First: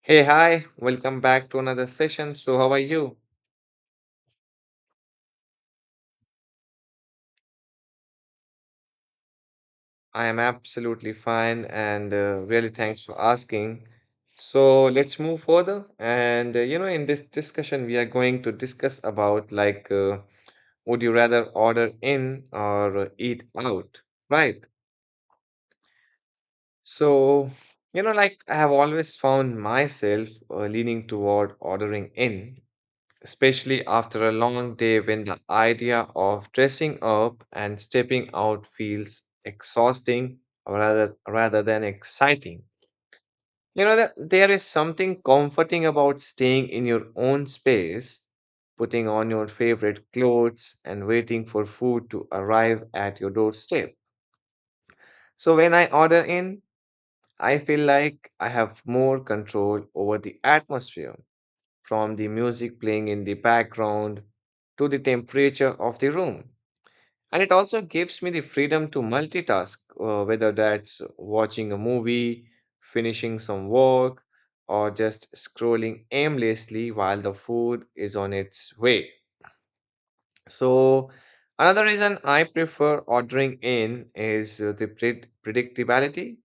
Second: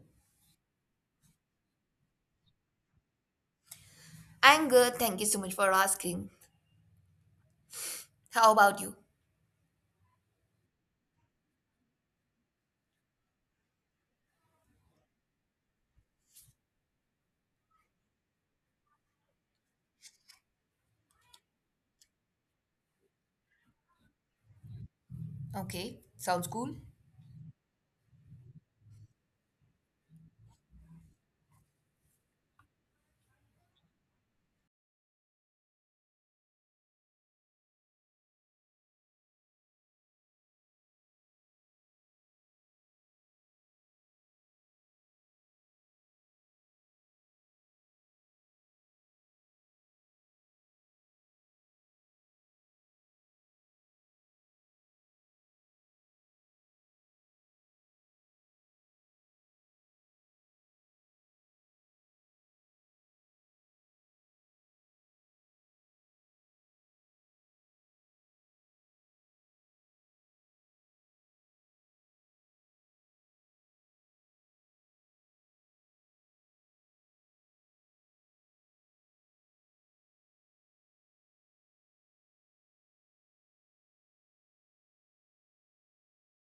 Hey, hi, welcome back to another session. So, how are you? I'm good. Thank you so much for asking. How about you? I am absolutely fine and really thanks for asking. So, let's move further. In this discussion, we are going to discuss about would you rather order in or eat out, right? Okay, sounds cool. So, like I have always found myself leaning toward ordering in especially after a long day when the idea of dressing up and stepping out feels exhausting rather than exciting. You know that there is something comforting about staying in your own space, putting on your favorite clothes and waiting for food to arrive at your doorstep. So when I order in, I feel like I have more control over the atmosphere from the music playing in the background to the temperature of the room. And it also gives me the freedom to multitask, whether that's watching a movie, finishing some work, or just scrolling aimlessly while the food is on its way. So, another reason I prefer ordering in is the predictability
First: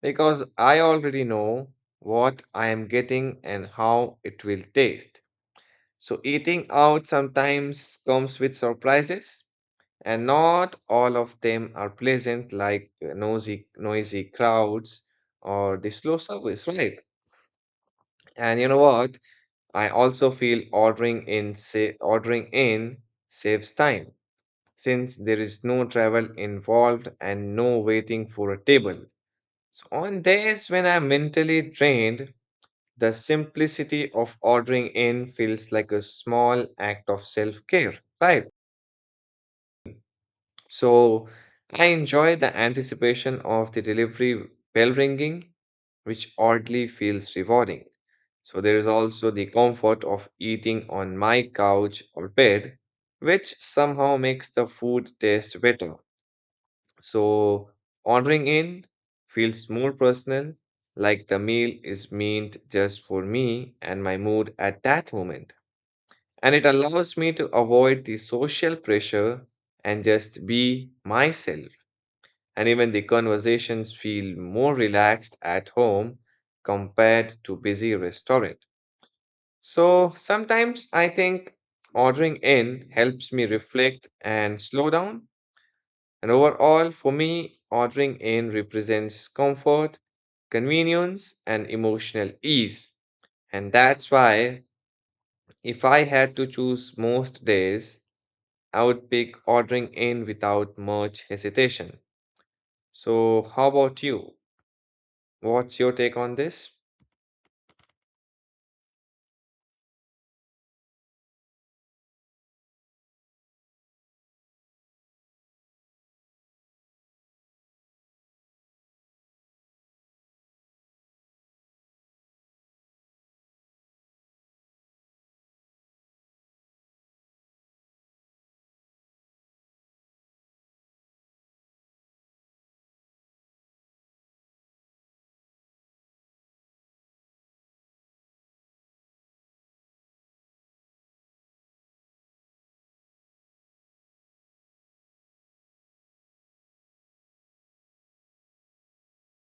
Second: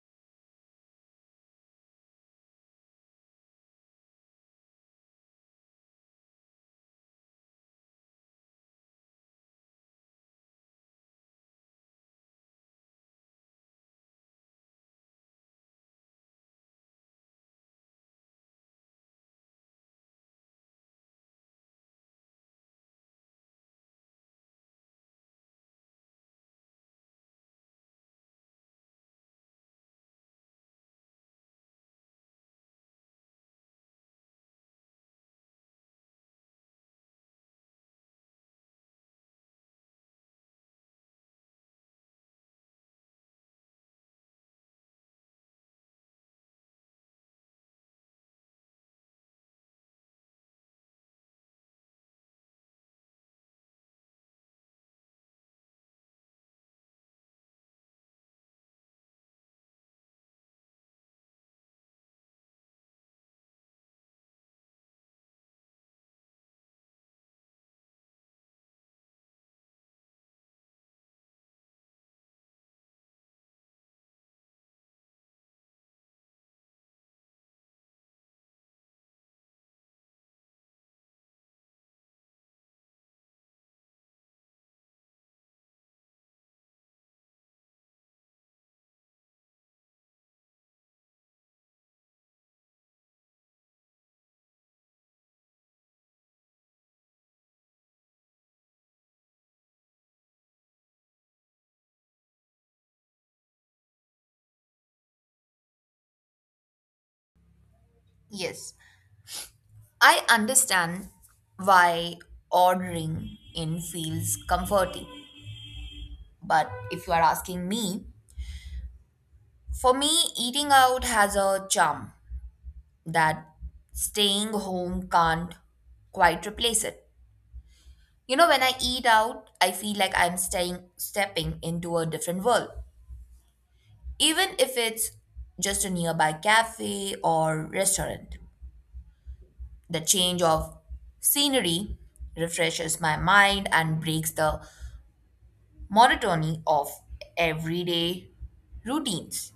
because I already know what I am getting and how it will taste. So eating out sometimes comes with surprises, and not all of them are pleasant, like noisy crowds or the slow service, right? And you know what? I also feel ordering in saves time since there is no travel involved and no waiting for a table. So on days when I'm mentally drained, the simplicity of ordering in feels like a small act of self-care, right? So I enjoy the anticipation of the delivery bell ringing, which oddly feels rewarding. So there is also the comfort of eating on my couch or bed, which somehow makes the food taste better. So ordering in feels more personal, like the meal is meant just for me and my mood at that moment. And it allows me to avoid the social pressure and just be myself and even the conversations feel more relaxed at home compared to busy restaurant. So sometimes I think ordering in helps me reflect and slow down. And overall, for me, ordering in represents comfort, convenience, and emotional ease. And that's why if I had to choose most days, I would pick ordering in without much hesitation. So, how about you? What's your take on this? Yes. I understand why ordering in feels comforting. But if you are asking me, for me, eating out has a charm that staying home can't quite replace it. You know, when I eat out, I feel like stepping into a different world, even if it's just a nearby cafe or restaurant. The change of scenery refreshes my mind and breaks the monotony of everyday routines.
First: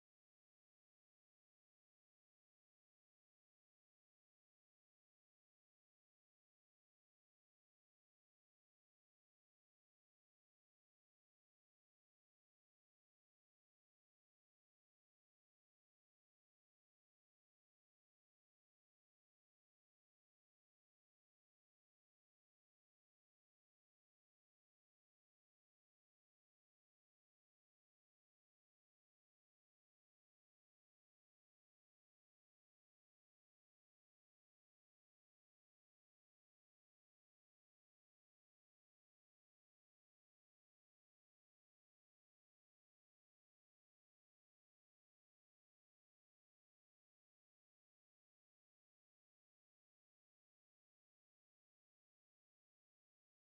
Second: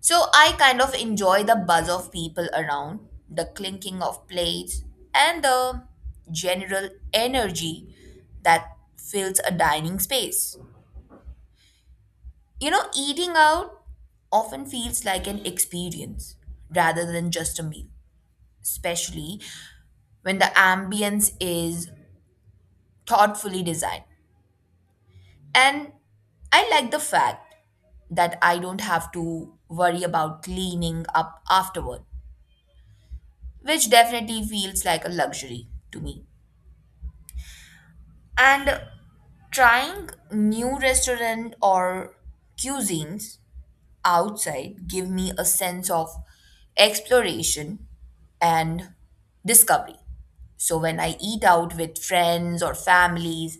So I kind of enjoy the buzz of people around, the clinking of plates, and the general energy that fills a dining space. You know, eating out often feels like an experience rather than just a meal, especially when the ambience is thoughtfully designed. And I like the fact that I don't have to worry about cleaning up afterward, which definitely feels like a luxury to me. And trying new restaurant or cuisines outside give me a sense of exploration and discovery. So when I eat out with friends or families,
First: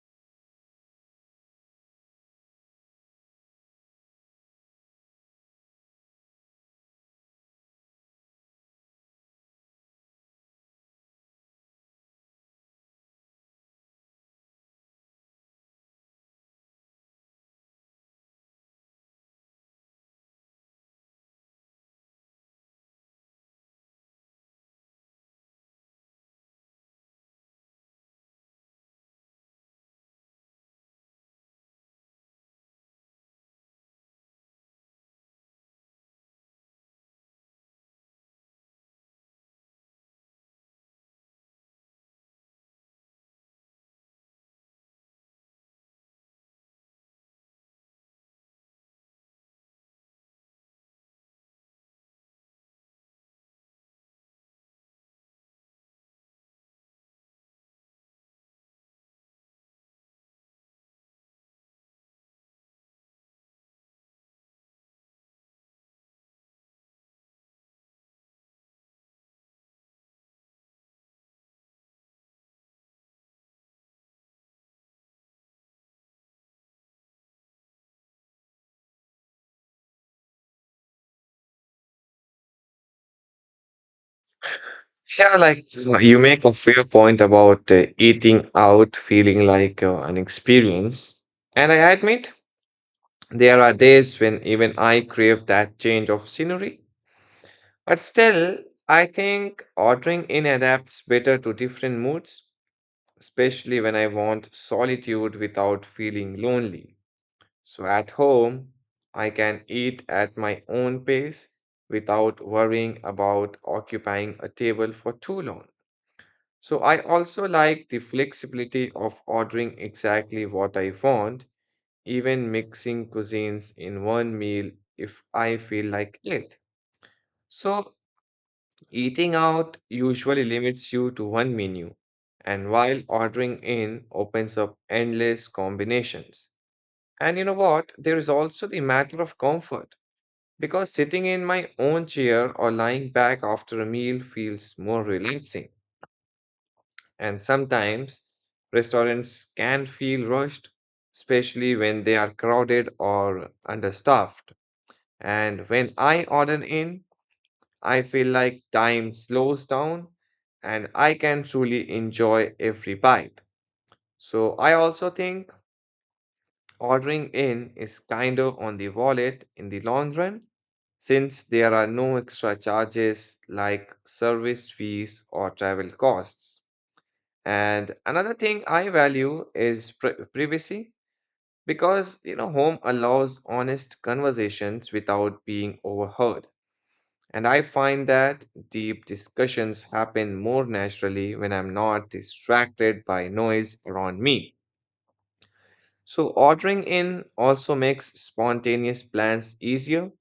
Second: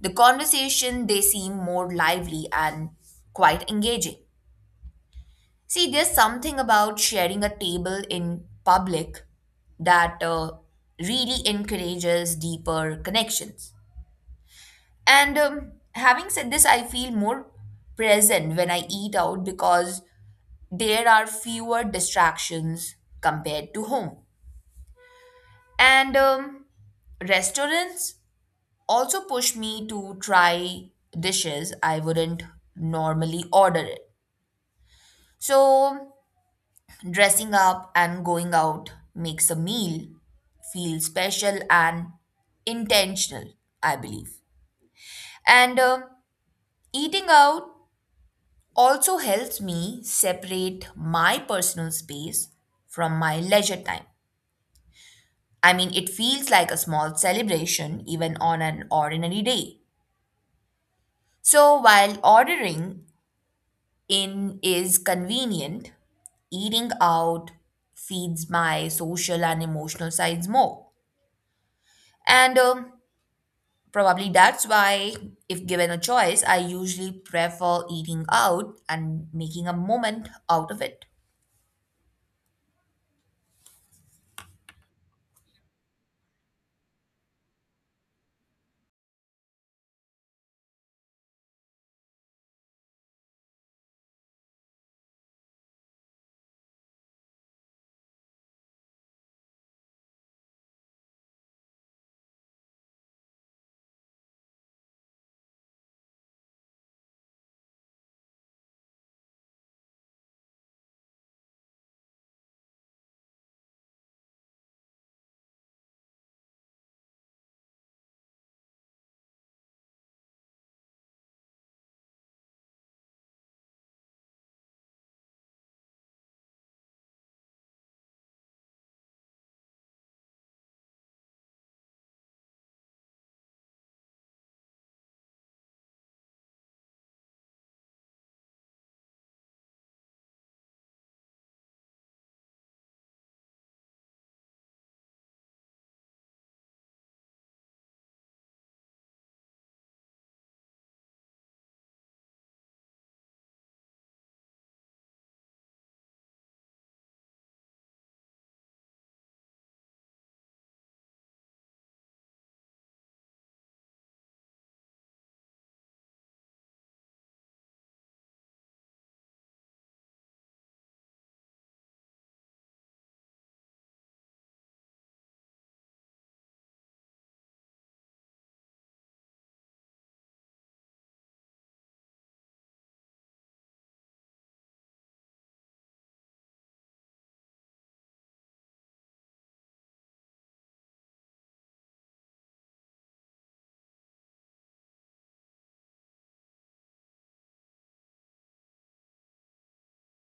the conversation they seem more lively and quite engaging. See, there's something about sharing a table in public that really encourages deeper connections. And having said this, I feel more present when I eat out because there are fewer distractions compared to home. And restaurants also push me to try dishes I wouldn't normally order it. So dressing up and going out makes a meal feel special and intentional, I believe. And eating out also helps me separate my personal space from my leisure time. I mean, it feels like a small celebration even on an ordinary day. So while ordering in is convenient, eating out feeds my social and emotional sides more. And Probably that's why, if given a choice, I usually prefer eating out and making a moment out of it. Yeah, like you make a fair point about eating out feeling like an experience. And I admit there are days when even I crave that change of scenery. But still, I think ordering in adapts better to different moods, especially when I want solitude without feeling lonely. So at home, I can eat at my own pace without worrying about occupying a table for too long. So I also like the flexibility of ordering exactly what I want, even mixing cuisines in one meal if I feel like it. So eating out usually limits you to one menu, and while ordering in opens up endless combinations. And you know what? There is also the matter of comfort, because sitting in my own chair or lying back after a meal feels more relaxing. And sometimes restaurants can feel rushed, especially when they are crowded or understaffed. And when I order in, I feel like time slows down and I can truly enjoy every bite. So I also think ordering in is kinder on the wallet in the long run since there are no extra charges like service fees or travel costs. And another thing I value is privacy because you know home allows honest conversations without being overheard. And I find that deep discussions happen more naturally when I'm not distracted by noise around me. So, ordering in also makes spontaneous plans easier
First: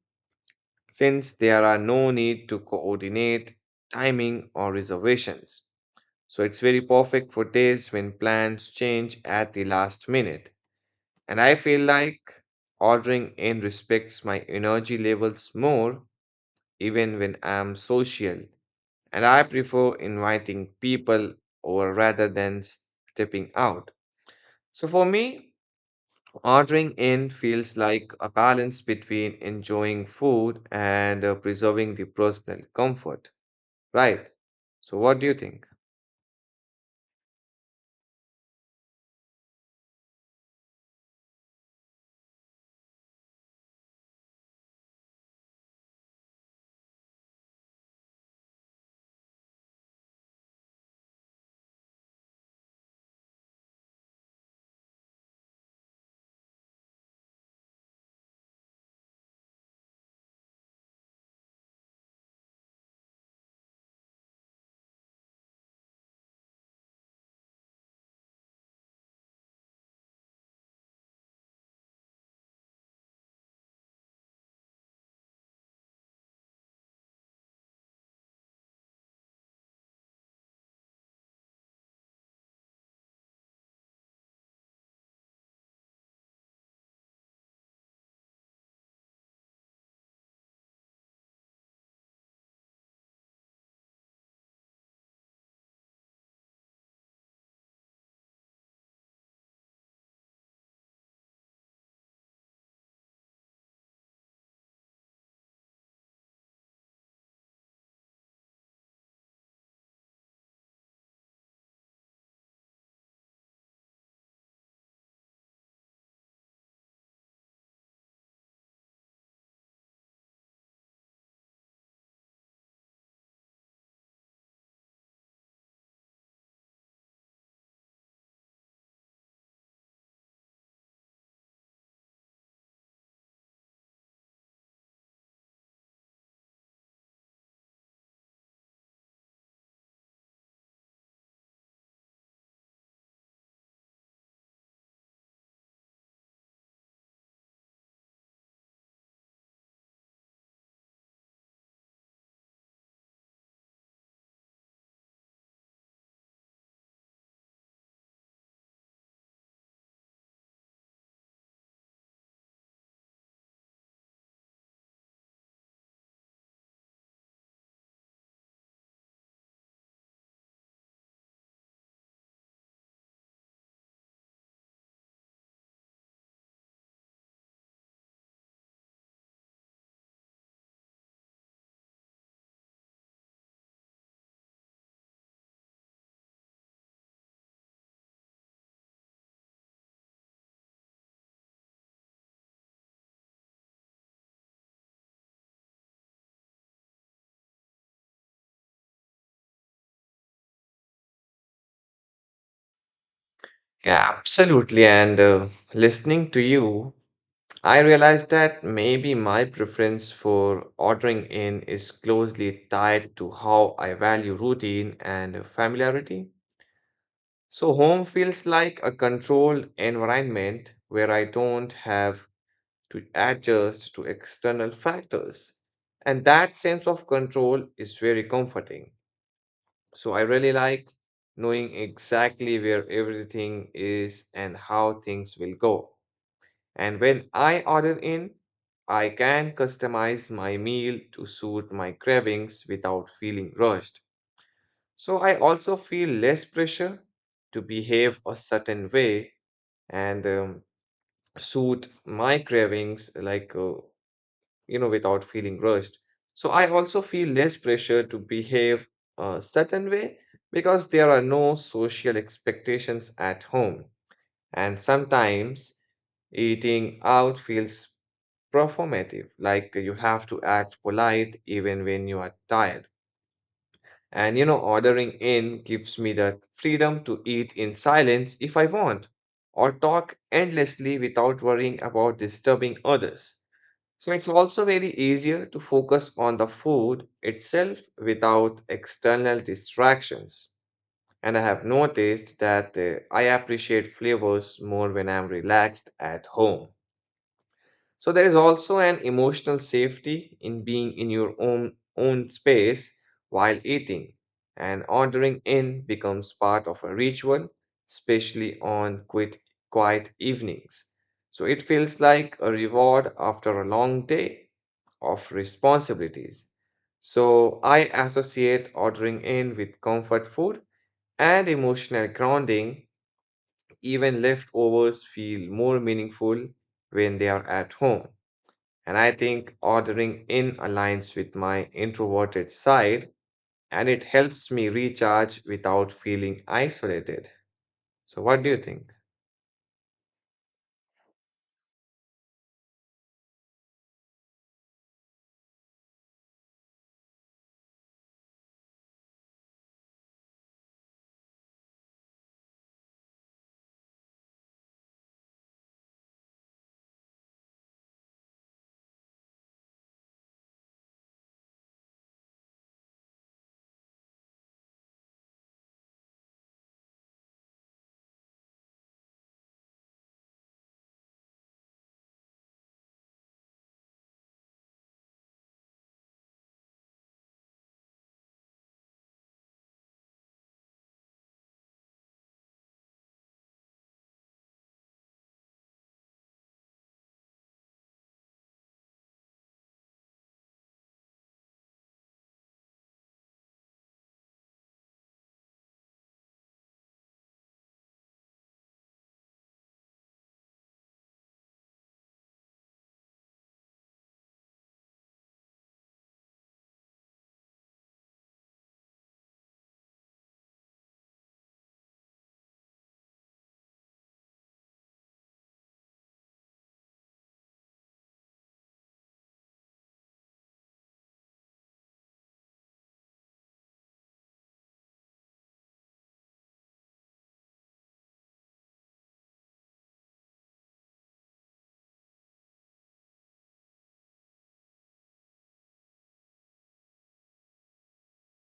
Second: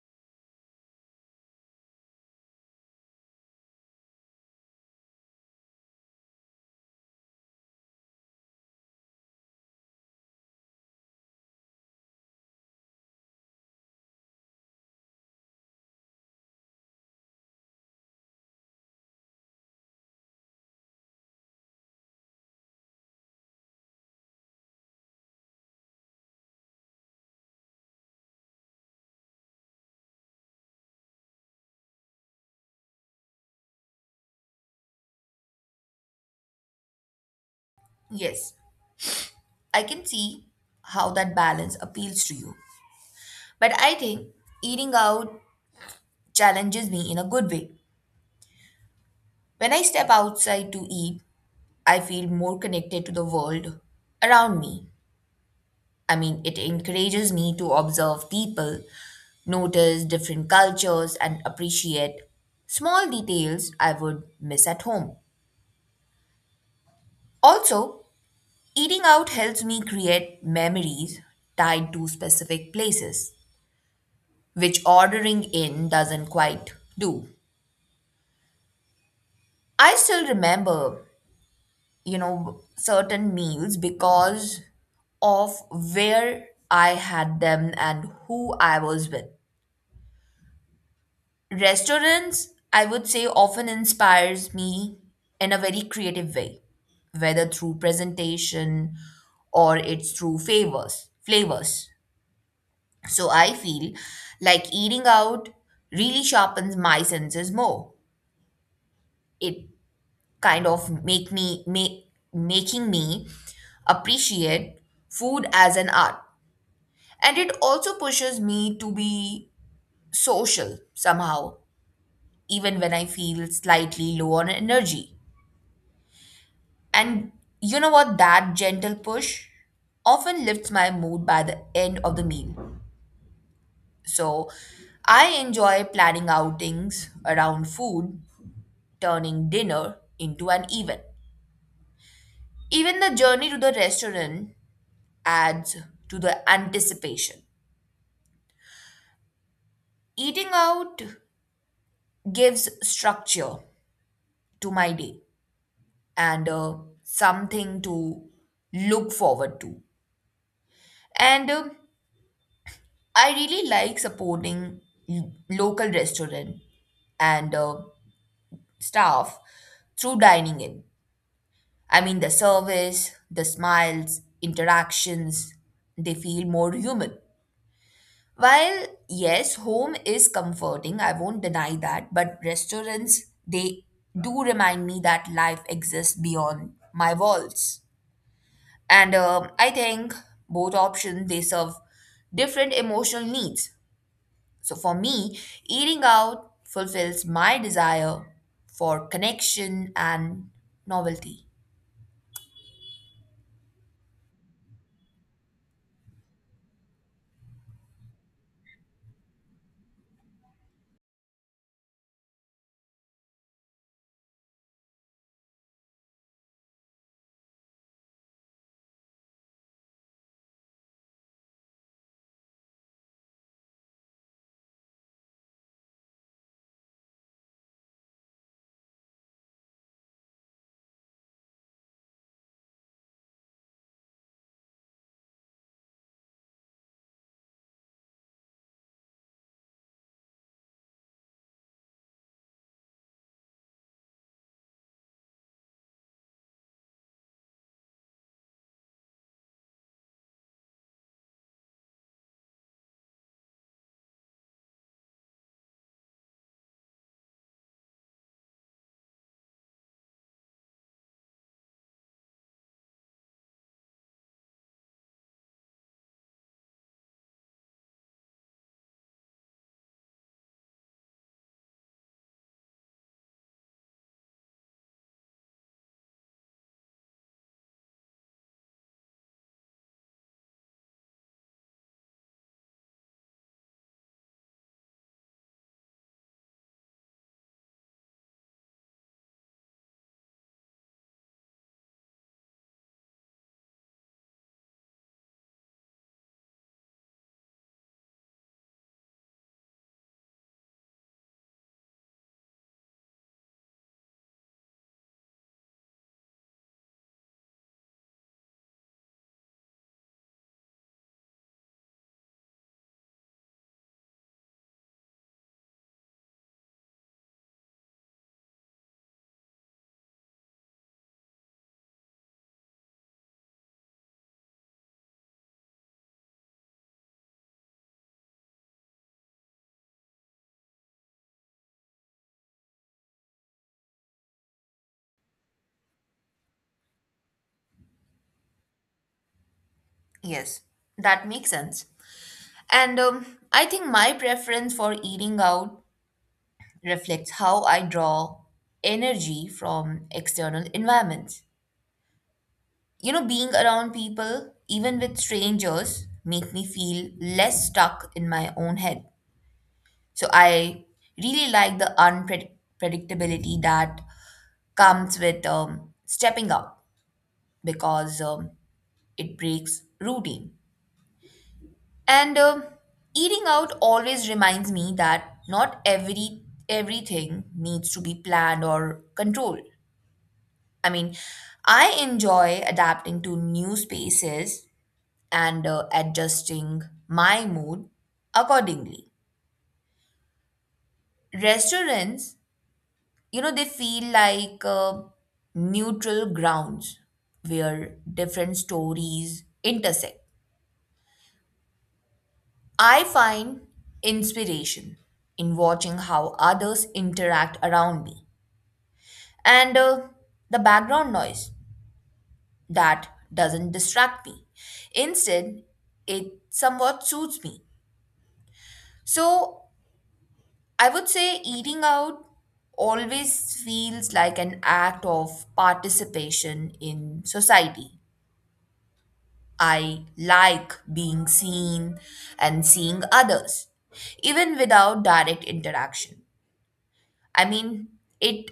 since there are no need to coordinate timing or reservations. So, it's very perfect for days when plans change at the last minute. And I feel like ordering in respects my energy levels more even when I'm social. And I prefer inviting people over rather than stepping out. So, for me, ordering in feels like a balance between enjoying food and preserving the personal comfort, right? So, what do you think? Yes, I can see how that balance appeals to you. But I think eating out challenges me in a good way. When I step outside to eat, I feel more connected to the world around me. I mean, it encourages me to observe people, notice different cultures, and appreciate small details I would miss at home. Also, eating out helps me create memories tied to specific places, which ordering in doesn't quite do. I still remember, you know, certain meals because of where I had them and who I was with. Restaurants, I would say, often inspires me in a very creative way, whether through presentation or flavors. So I feel like eating out really sharpens my senses more. It kind of make me make making me appreciate food as an art. And it also pushes me to be social somehow, even when I feel slightly low on energy. And you know what? That gentle push often lifts my mood by the end of the meal. So I enjoy planning outings around food, turning dinner into an event. Even the journey to the restaurant adds to the anticipation. Eating out gives structure to my day and something to look forward to. And I really like supporting local restaurant and staff through dining in. I mean, the service, the smiles, interactions, they feel more human. While, yes, home is comforting, I won't deny that, but restaurants, they do remind me that life exists beyond my walls. And I think both options, they serve different emotional needs. So for me, eating out fulfills my desire for connection and novelty. Yeah, absolutely. And listening to you, I realized that maybe my preference for ordering in is closely tied to how I value routine and familiarity. So, home feels like a controlled environment where I don't have to adjust to external factors. And that sense of control is very comforting. So I really like knowing exactly where everything is and how things will go. And when I order in, I can customize my meal to suit my cravings without feeling rushed. So I also feel less pressure to behave a certain way and suit my cravings like without feeling rushed. So I also feel less pressure to behave a certain way because there are no social expectations at home. And sometimes eating out feels performative, like you have to act polite even when you are tired. And you know, ordering in gives me the freedom to eat in silence if I want, or talk endlessly without worrying about disturbing others. So it's also very easier to focus on the food itself without external distractions. And I have noticed that I appreciate flavors more when I'm relaxed at home. So there is also an emotional safety in being in your own space while eating, and ordering in becomes part of a ritual, especially on quiet evenings. So it feels like a reward after a long day of responsibilities. So I associate ordering in with comfort food and emotional grounding. Even leftovers feel more meaningful when they are at home. And I think ordering in aligns with my introverted side and it helps me recharge without feeling isolated. So, what do you think? Yes, that makes sense. And I think my preference for eating out reflects how I draw energy from external environments. You know, being around people, even with strangers, make me feel less stuck in my own head. So I really like the unpredictability that comes with stepping up because it breaks routine. And eating out always reminds me that not every everything needs to be planned or controlled. I mean, I enjoy adapting to new spaces and adjusting my mood accordingly. Restaurants, you know, they feel like neutral grounds where different stories intersect. I find inspiration in watching how others interact around me and the background noise that doesn't distract me. Instead, it somewhat suits me. So I would say eating out always feels like an act of participation in society. I like being seen and seeing others, even without direct interaction. I mean, it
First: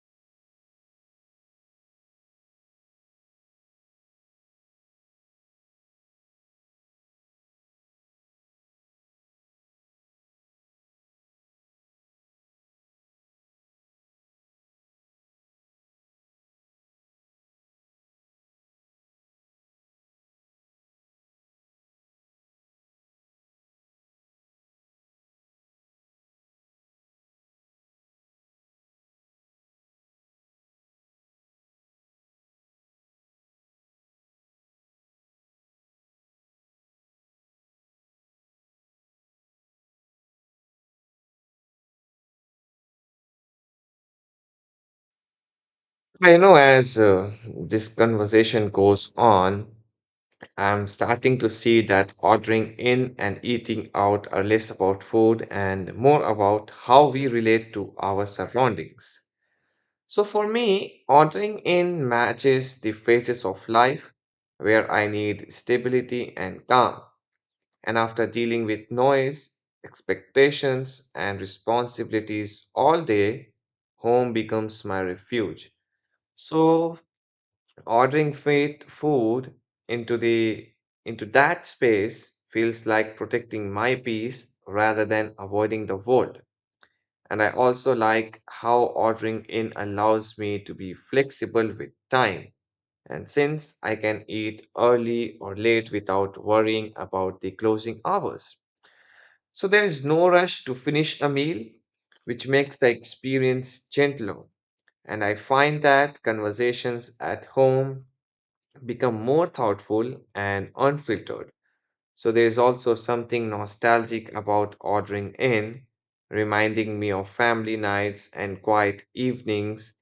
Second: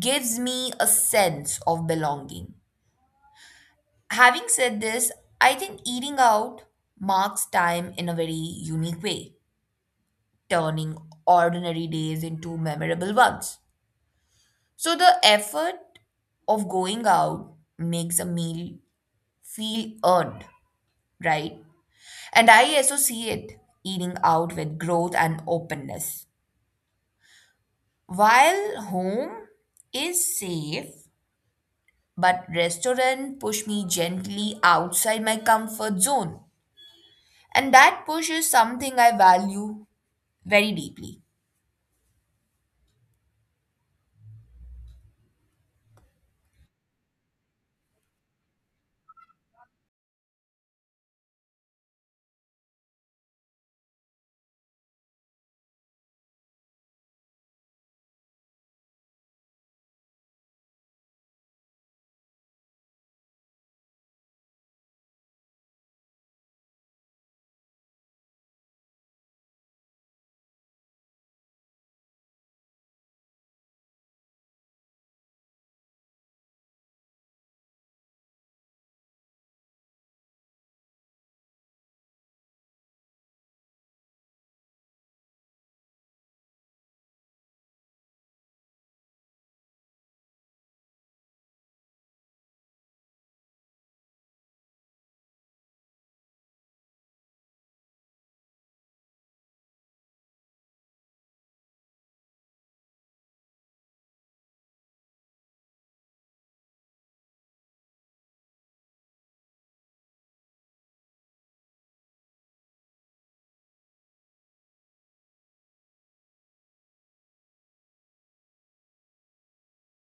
gives me a sense of belonging. Having said this, I think eating out marks time in a very unique way, turning ordinary days into memorable ones. So the effort of going out makes a meal feel earned, right? And I associate eating out with growth and openness. While home is safe, but restaurant push me gently outside my comfort zone. And that push is something I value very deeply. I know as this conversation goes on, I'm starting to see that ordering in and eating out are less about food and more about how we relate to our surroundings. So, for me, ordering in matches the phases of life where I need stability and calm. And after dealing with noise, expectations, and responsibilities all day, home becomes my refuge. So ordering fit food into the into that space feels like protecting my peace rather than avoiding the world. And I also like how ordering in allows me to be flexible with time. And since I can eat early or late without worrying about the closing hours. So there is no rush to finish a meal, which makes the experience gentler. And I find that conversations at home become more thoughtful and unfiltered. So there is also something nostalgic about ordering in, reminding me of family nights and quiet evenings,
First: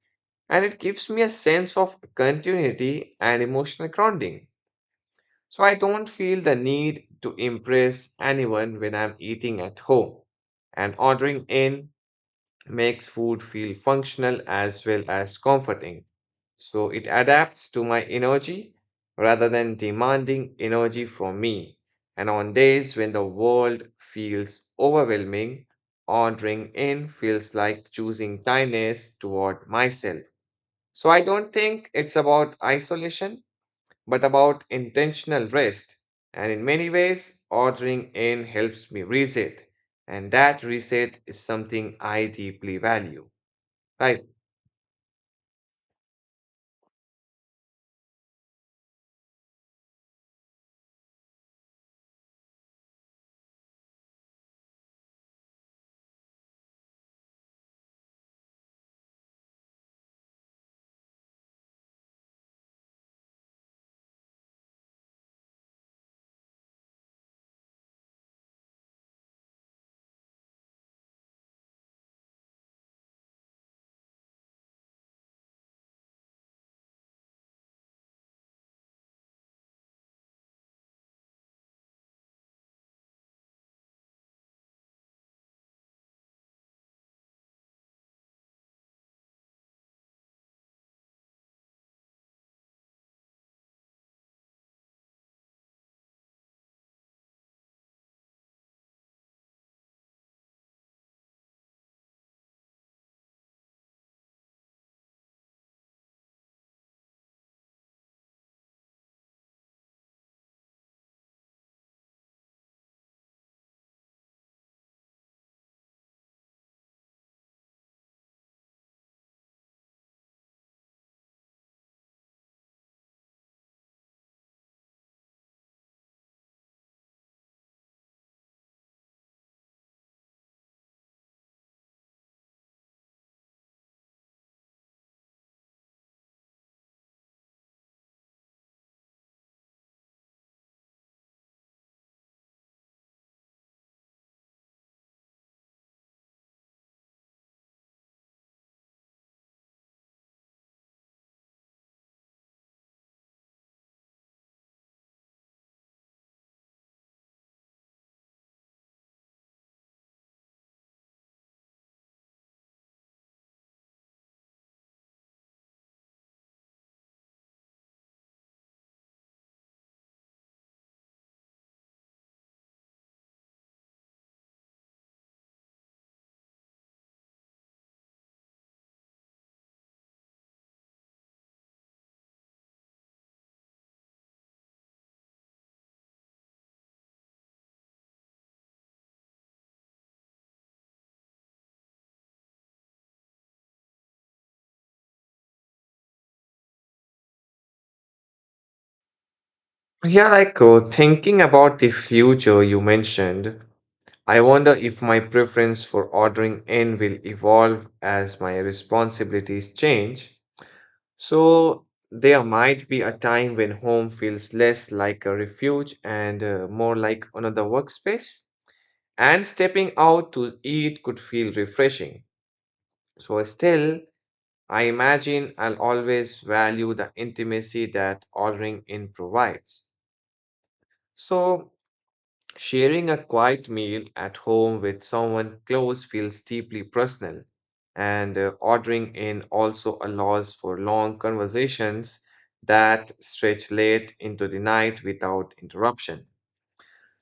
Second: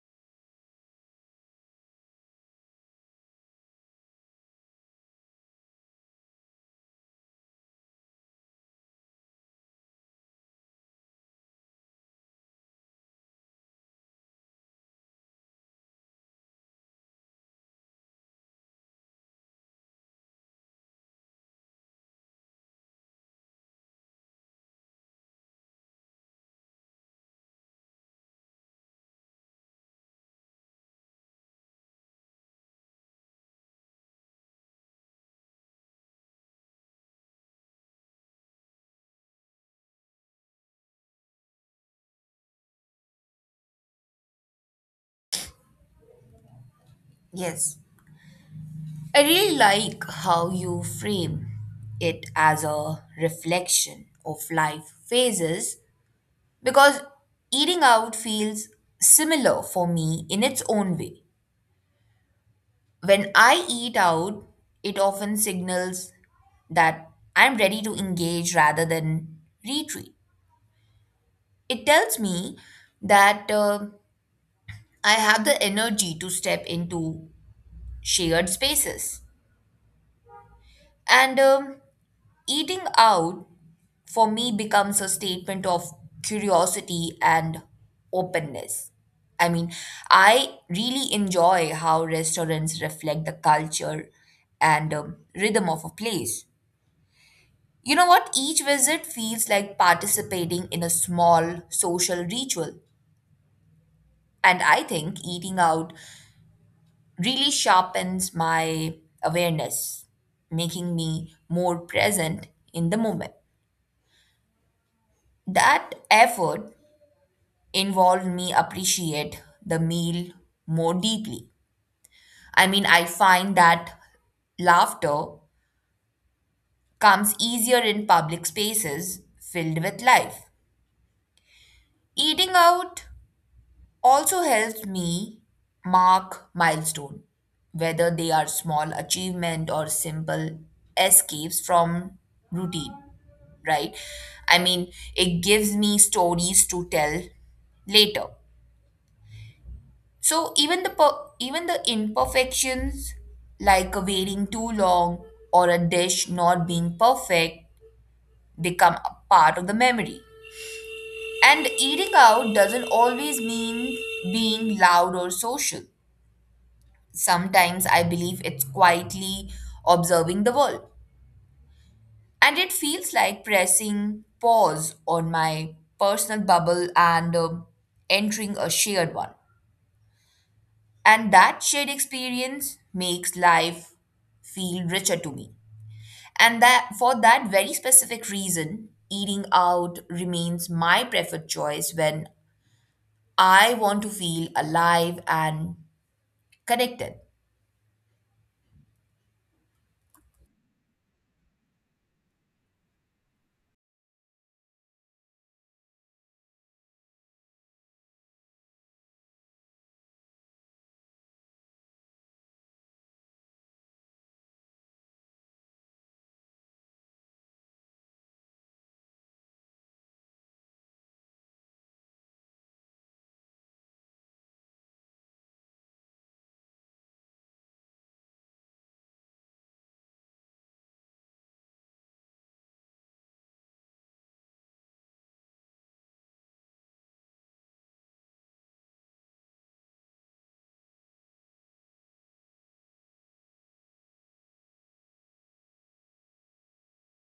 and it gives me a sense of continuity and emotional grounding. So I don't feel the need to impress anyone when I'm eating at home. And ordering in makes food feel functional as well as comforting. So it adapts to my energy rather than demanding energy from me. And on days when the world feels overwhelming, ordering in feels like choosing kindness toward myself. So I don't think it's about isolation but about intentional rest. And in many ways, ordering in helps me reset. And that reset is something I deeply value. Right. Yes. I really like how you frame it as a reflection of life phases because eating out feels similar for me in its own way. When I eat out, it often signals that I'm ready to engage rather than retreat. It tells me that I have the energy to step into shared spaces. And eating out for me becomes a statement of curiosity and openness. I mean, I really enjoy how restaurants reflect the culture and rhythm of a place. You know what? Each visit feels like participating in a small social ritual. And I think eating out really sharpens my awareness, making me more present in the moment. That effort involved me appreciate the meal more deeply. I mean, I find that laughter comes easier in public spaces filled with life. Eating out also helps me mark milestone, whether they are small achievement or simple escapes from routine, right? I mean, it gives me stories to tell later. So even even the imperfections like a waiting too long or a dish not being perfect become a part of the memory. And eating out doesn't always mean being loud or social. Sometimes I believe it's quietly observing the world. And it feels like pressing pause on my personal bubble and entering a shared one. And that shared experience makes life feel richer to me. And that for that very specific reason, eating out remains my preferred choice when I want to feel alive and connected. Yeah, like thinking about the future you mentioned, I wonder if my preference for ordering in will evolve as my responsibilities change. So there might be a time when home feels less like a refuge and more like another workspace, and stepping out to eat could feel refreshing. So, still, I imagine I'll always value the intimacy that ordering in provides. So, sharing a quiet meal at home with someone close feels deeply personal, and ordering in also allows for long conversations that stretch late into the night without interruption.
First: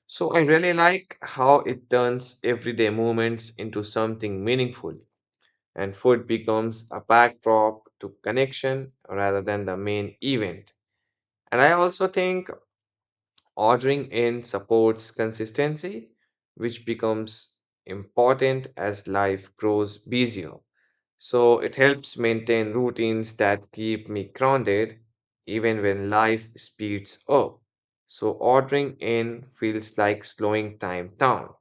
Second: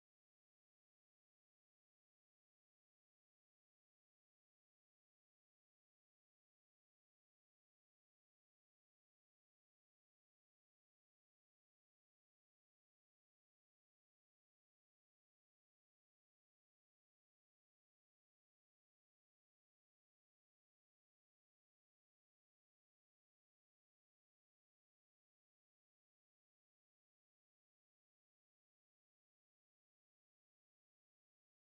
So, I really like how it turns everyday moments into something meaningful, and food becomes a backdrop to connection rather than the main event. And I also think ordering in supports consistency, which becomes important as life grows busier. So it helps maintain routines that keep me grounded even when life speeds up. So ordering in feels like slowing time down.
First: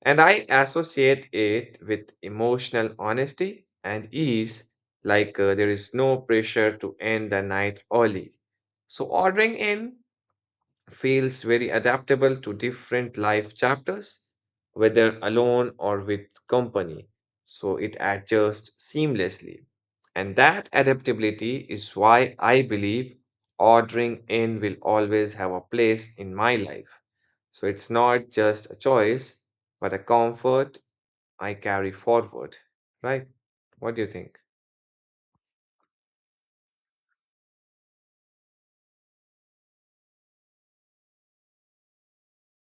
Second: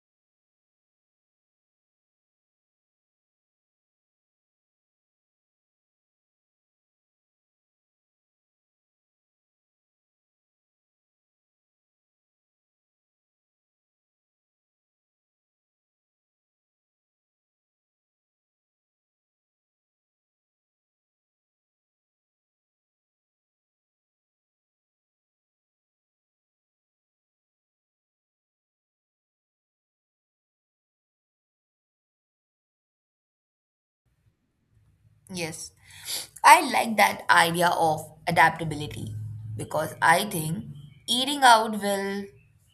And I associate it with emotional honesty and ease, like there is no pressure to end the night early. So, ordering in feels very adaptable to different life chapters, whether alone or with company. So, it adjusts seamlessly. And that adaptability is why I believe ordering in will always have a place in my life. So, it's not just a choice, but a comfort I carry forward, right? What do you think? Yes. I like that idea of adaptability because I think eating out will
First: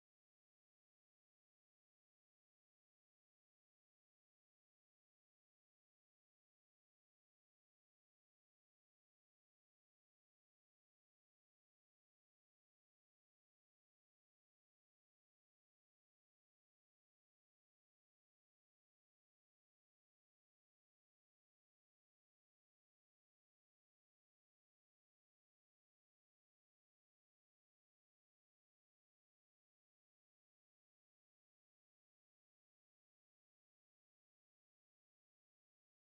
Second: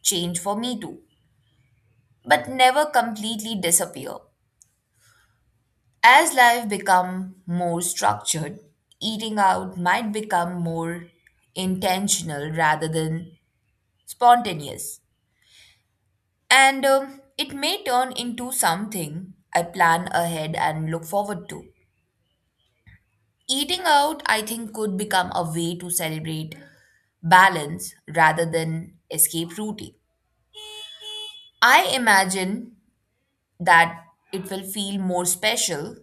change for me too, but never completely disappear. As life become more structured, eating out might become more intentional rather than spontaneous. And It may turn into something I plan ahead and look forward to. Eating out, I think, could become a way to celebrate balance rather than escape routine. I imagine that it will feel more special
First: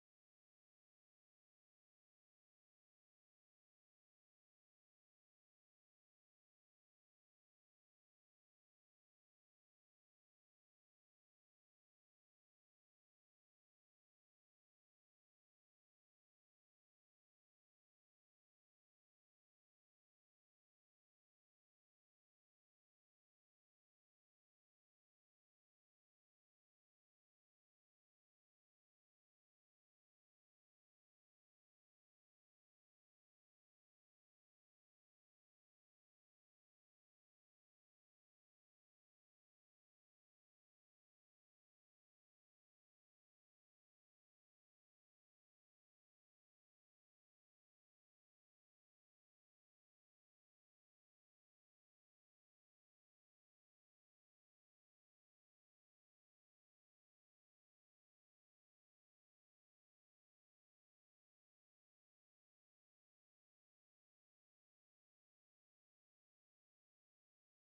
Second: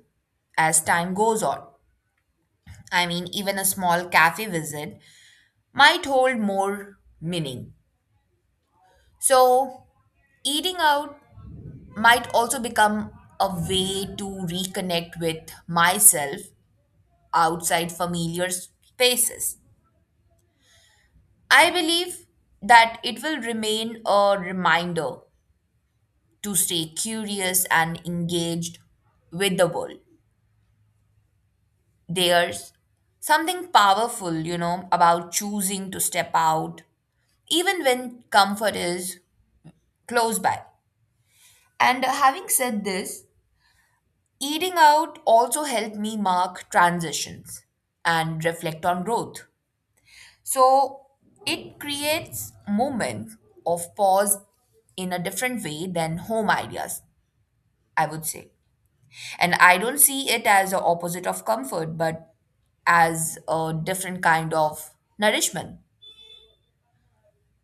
as time goes on. I mean, even a small cafe visit might hold more meaning. So, eating out might also become a way to reconnect with myself outside familiar spaces. I believe that it will remain a reminder to stay curious and engaged with the world. There's something powerful, you know, about choosing to step out, even when comfort is close by. And having said this, eating out also helped me mark transitions and reflect on growth. So it creates moments of pause in a different way than home ideas, I would say. And I don't see it as the opposite of comfort, but as a different kind of nourishment.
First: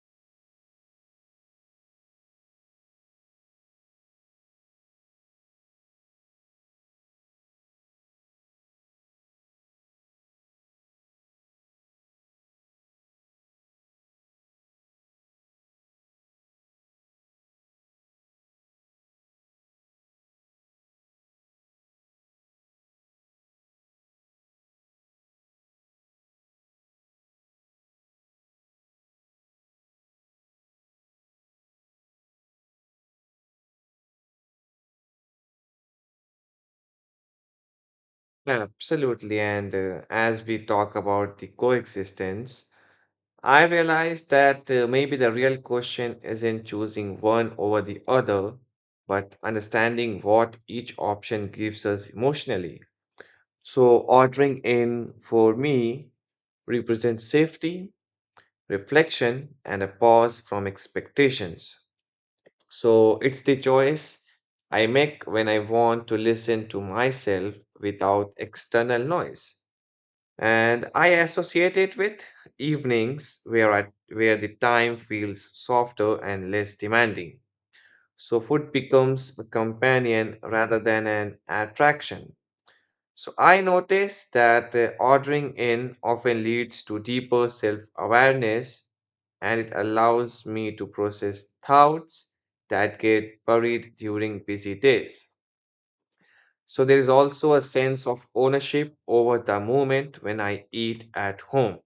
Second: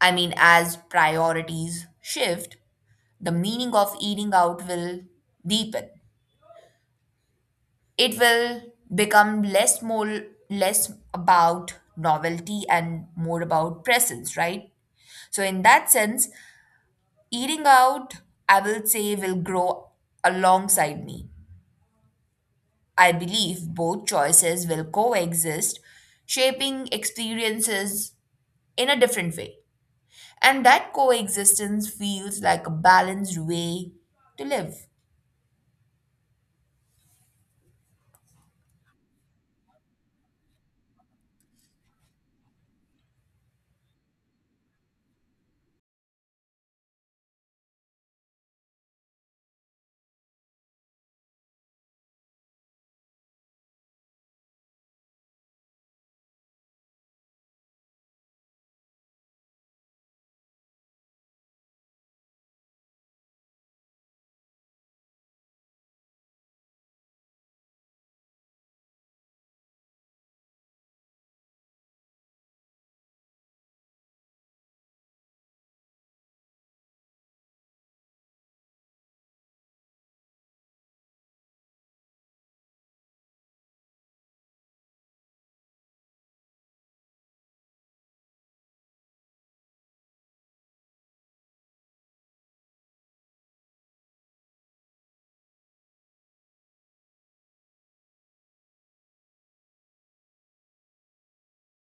I mean, as priorities shift, the meaning of eating out will deepen. It will become less about novelty and more about presence, right? So in that sense, eating out, I will say, will grow alongside me. I believe both choices will coexist, shaping experiences in a different way. And that coexistence feels like a balanced way to live. Absolutely. And as we talk about the coexistence, I realize that maybe the real question isn't choosing one over the other, but understanding what each option gives us emotionally. So, ordering in for me represents safety, reflection, and a pause from expectations. So it's the choice I make when I want to listen to myself without external noise. And I associate it with evenings where the time feels softer and less demanding. So food becomes a companion rather than an attraction. So I notice that ordering in often leads to deeper self-awareness and it allows me to process thoughts that get buried during busy days. So there is also a sense of ownership over the moment when I eat at home.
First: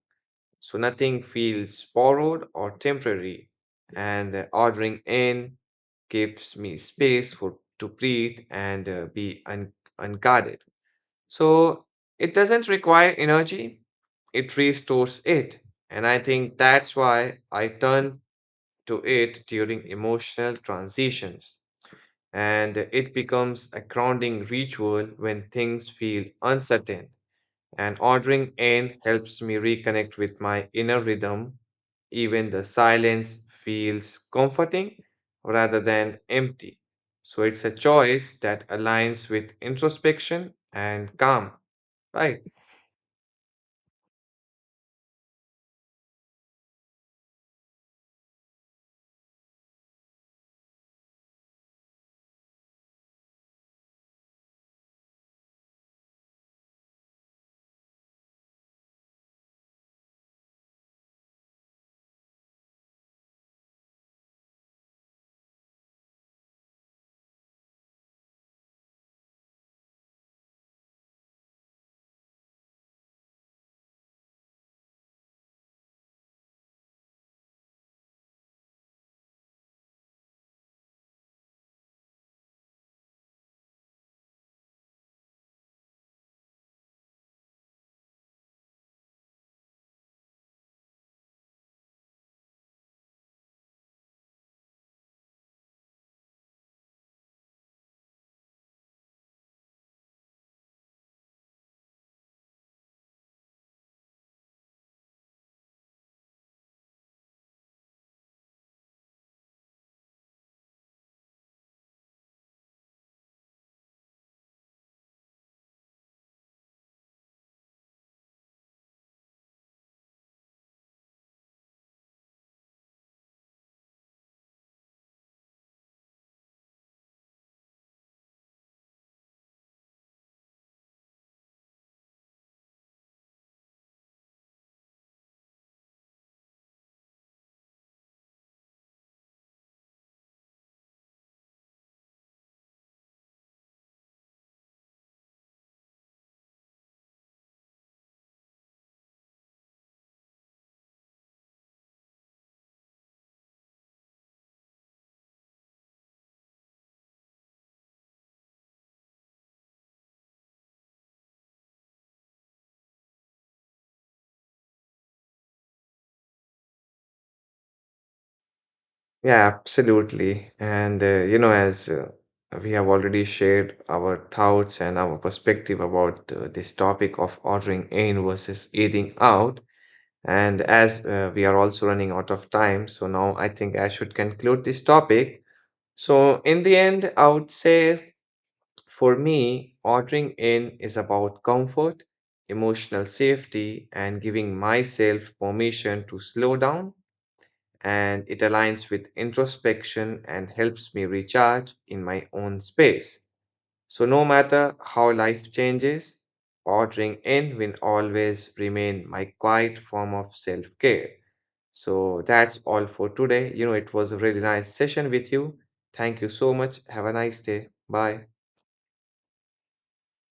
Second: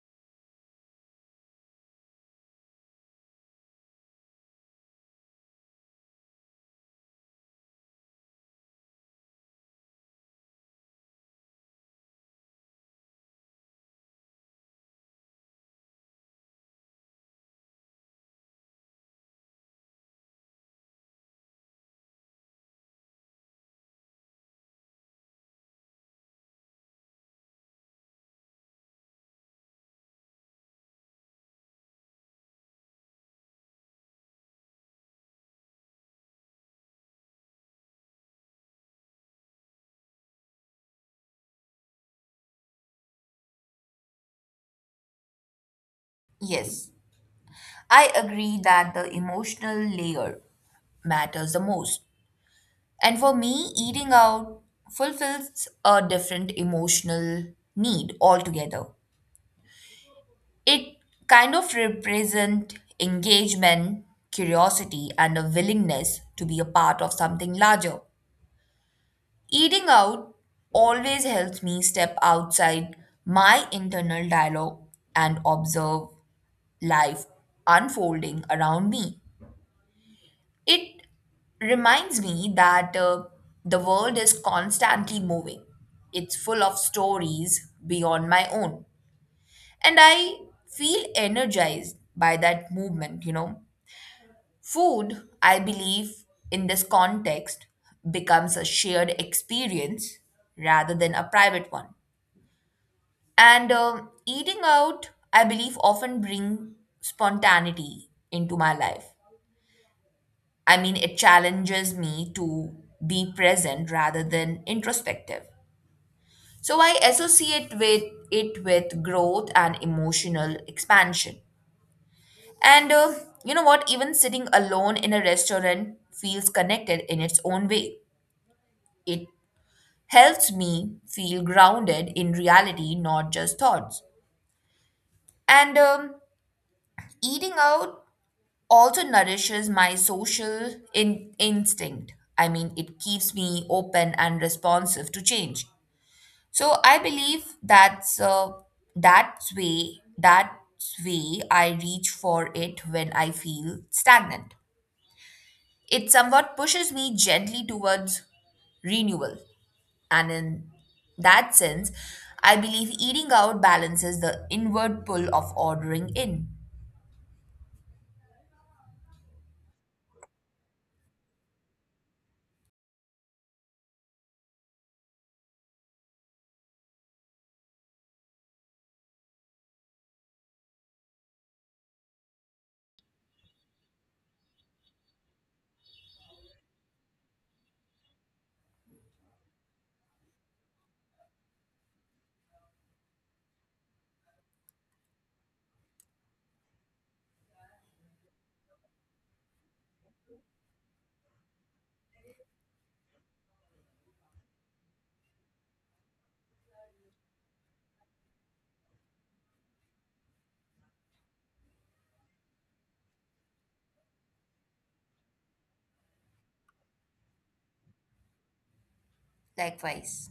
So nothing feels borrowed or temporary. And ordering in gives me space for to breathe and unguarded. So it doesn't require energy, it restores it. And I think that's why I turn to it during emotional transitions. And it becomes a grounding ritual when things feel uncertain. And ordering in helps me reconnect with my inner rhythm. Even the silence feels comforting rather than empty. So it's a choice that aligns with introspection and calm, right? Yes, I agree that the emotional layer matters the most. And for me, eating out fulfills a different emotional need altogether. It kind of represents engagement, curiosity, and a willingness to be a part of something larger. Eating out always helps me step outside my internal dialogue and observe life unfolding around me. It reminds me that the world is constantly moving. It's full of stories beyond my own. And I feel energized by that movement, you know. Food, I believe, in this context, becomes a shared experience rather than a private one. And eating out, I believe, often bring spontaneity into my life. I mean, it challenges me to be present rather than introspective. So I associate with it with growth and emotional expansion. And you know what? Even sitting alone in a restaurant feels connected in its own way. It helps me feel grounded in reality, not just thoughts. And eating out also nourishes my social instinct. I mean, it keeps me open and responsive to change. So I believe that's way I reach for it when I feel stagnant. It somewhat pushes me gently towards renewal, and in that sense, I believe eating out balances the inward pull of ordering in. Yeah, absolutely. And, you know, as we have already shared our thoughts and our perspective about this topic of ordering in versus eating out, and as we are also running out of time, so now I think I should conclude this topic. So, in the end, I would say for me, ordering in is about comfort, emotional safety, and giving myself permission to slow down and it aligns with introspection and helps me recharge in my own space. So, no matter how life changes, ordering in will always remain my quiet form of self care. So, that's all for today. You know, it was a really nice session with you. Thank you so much. Have a nice day. Bye. Likewise.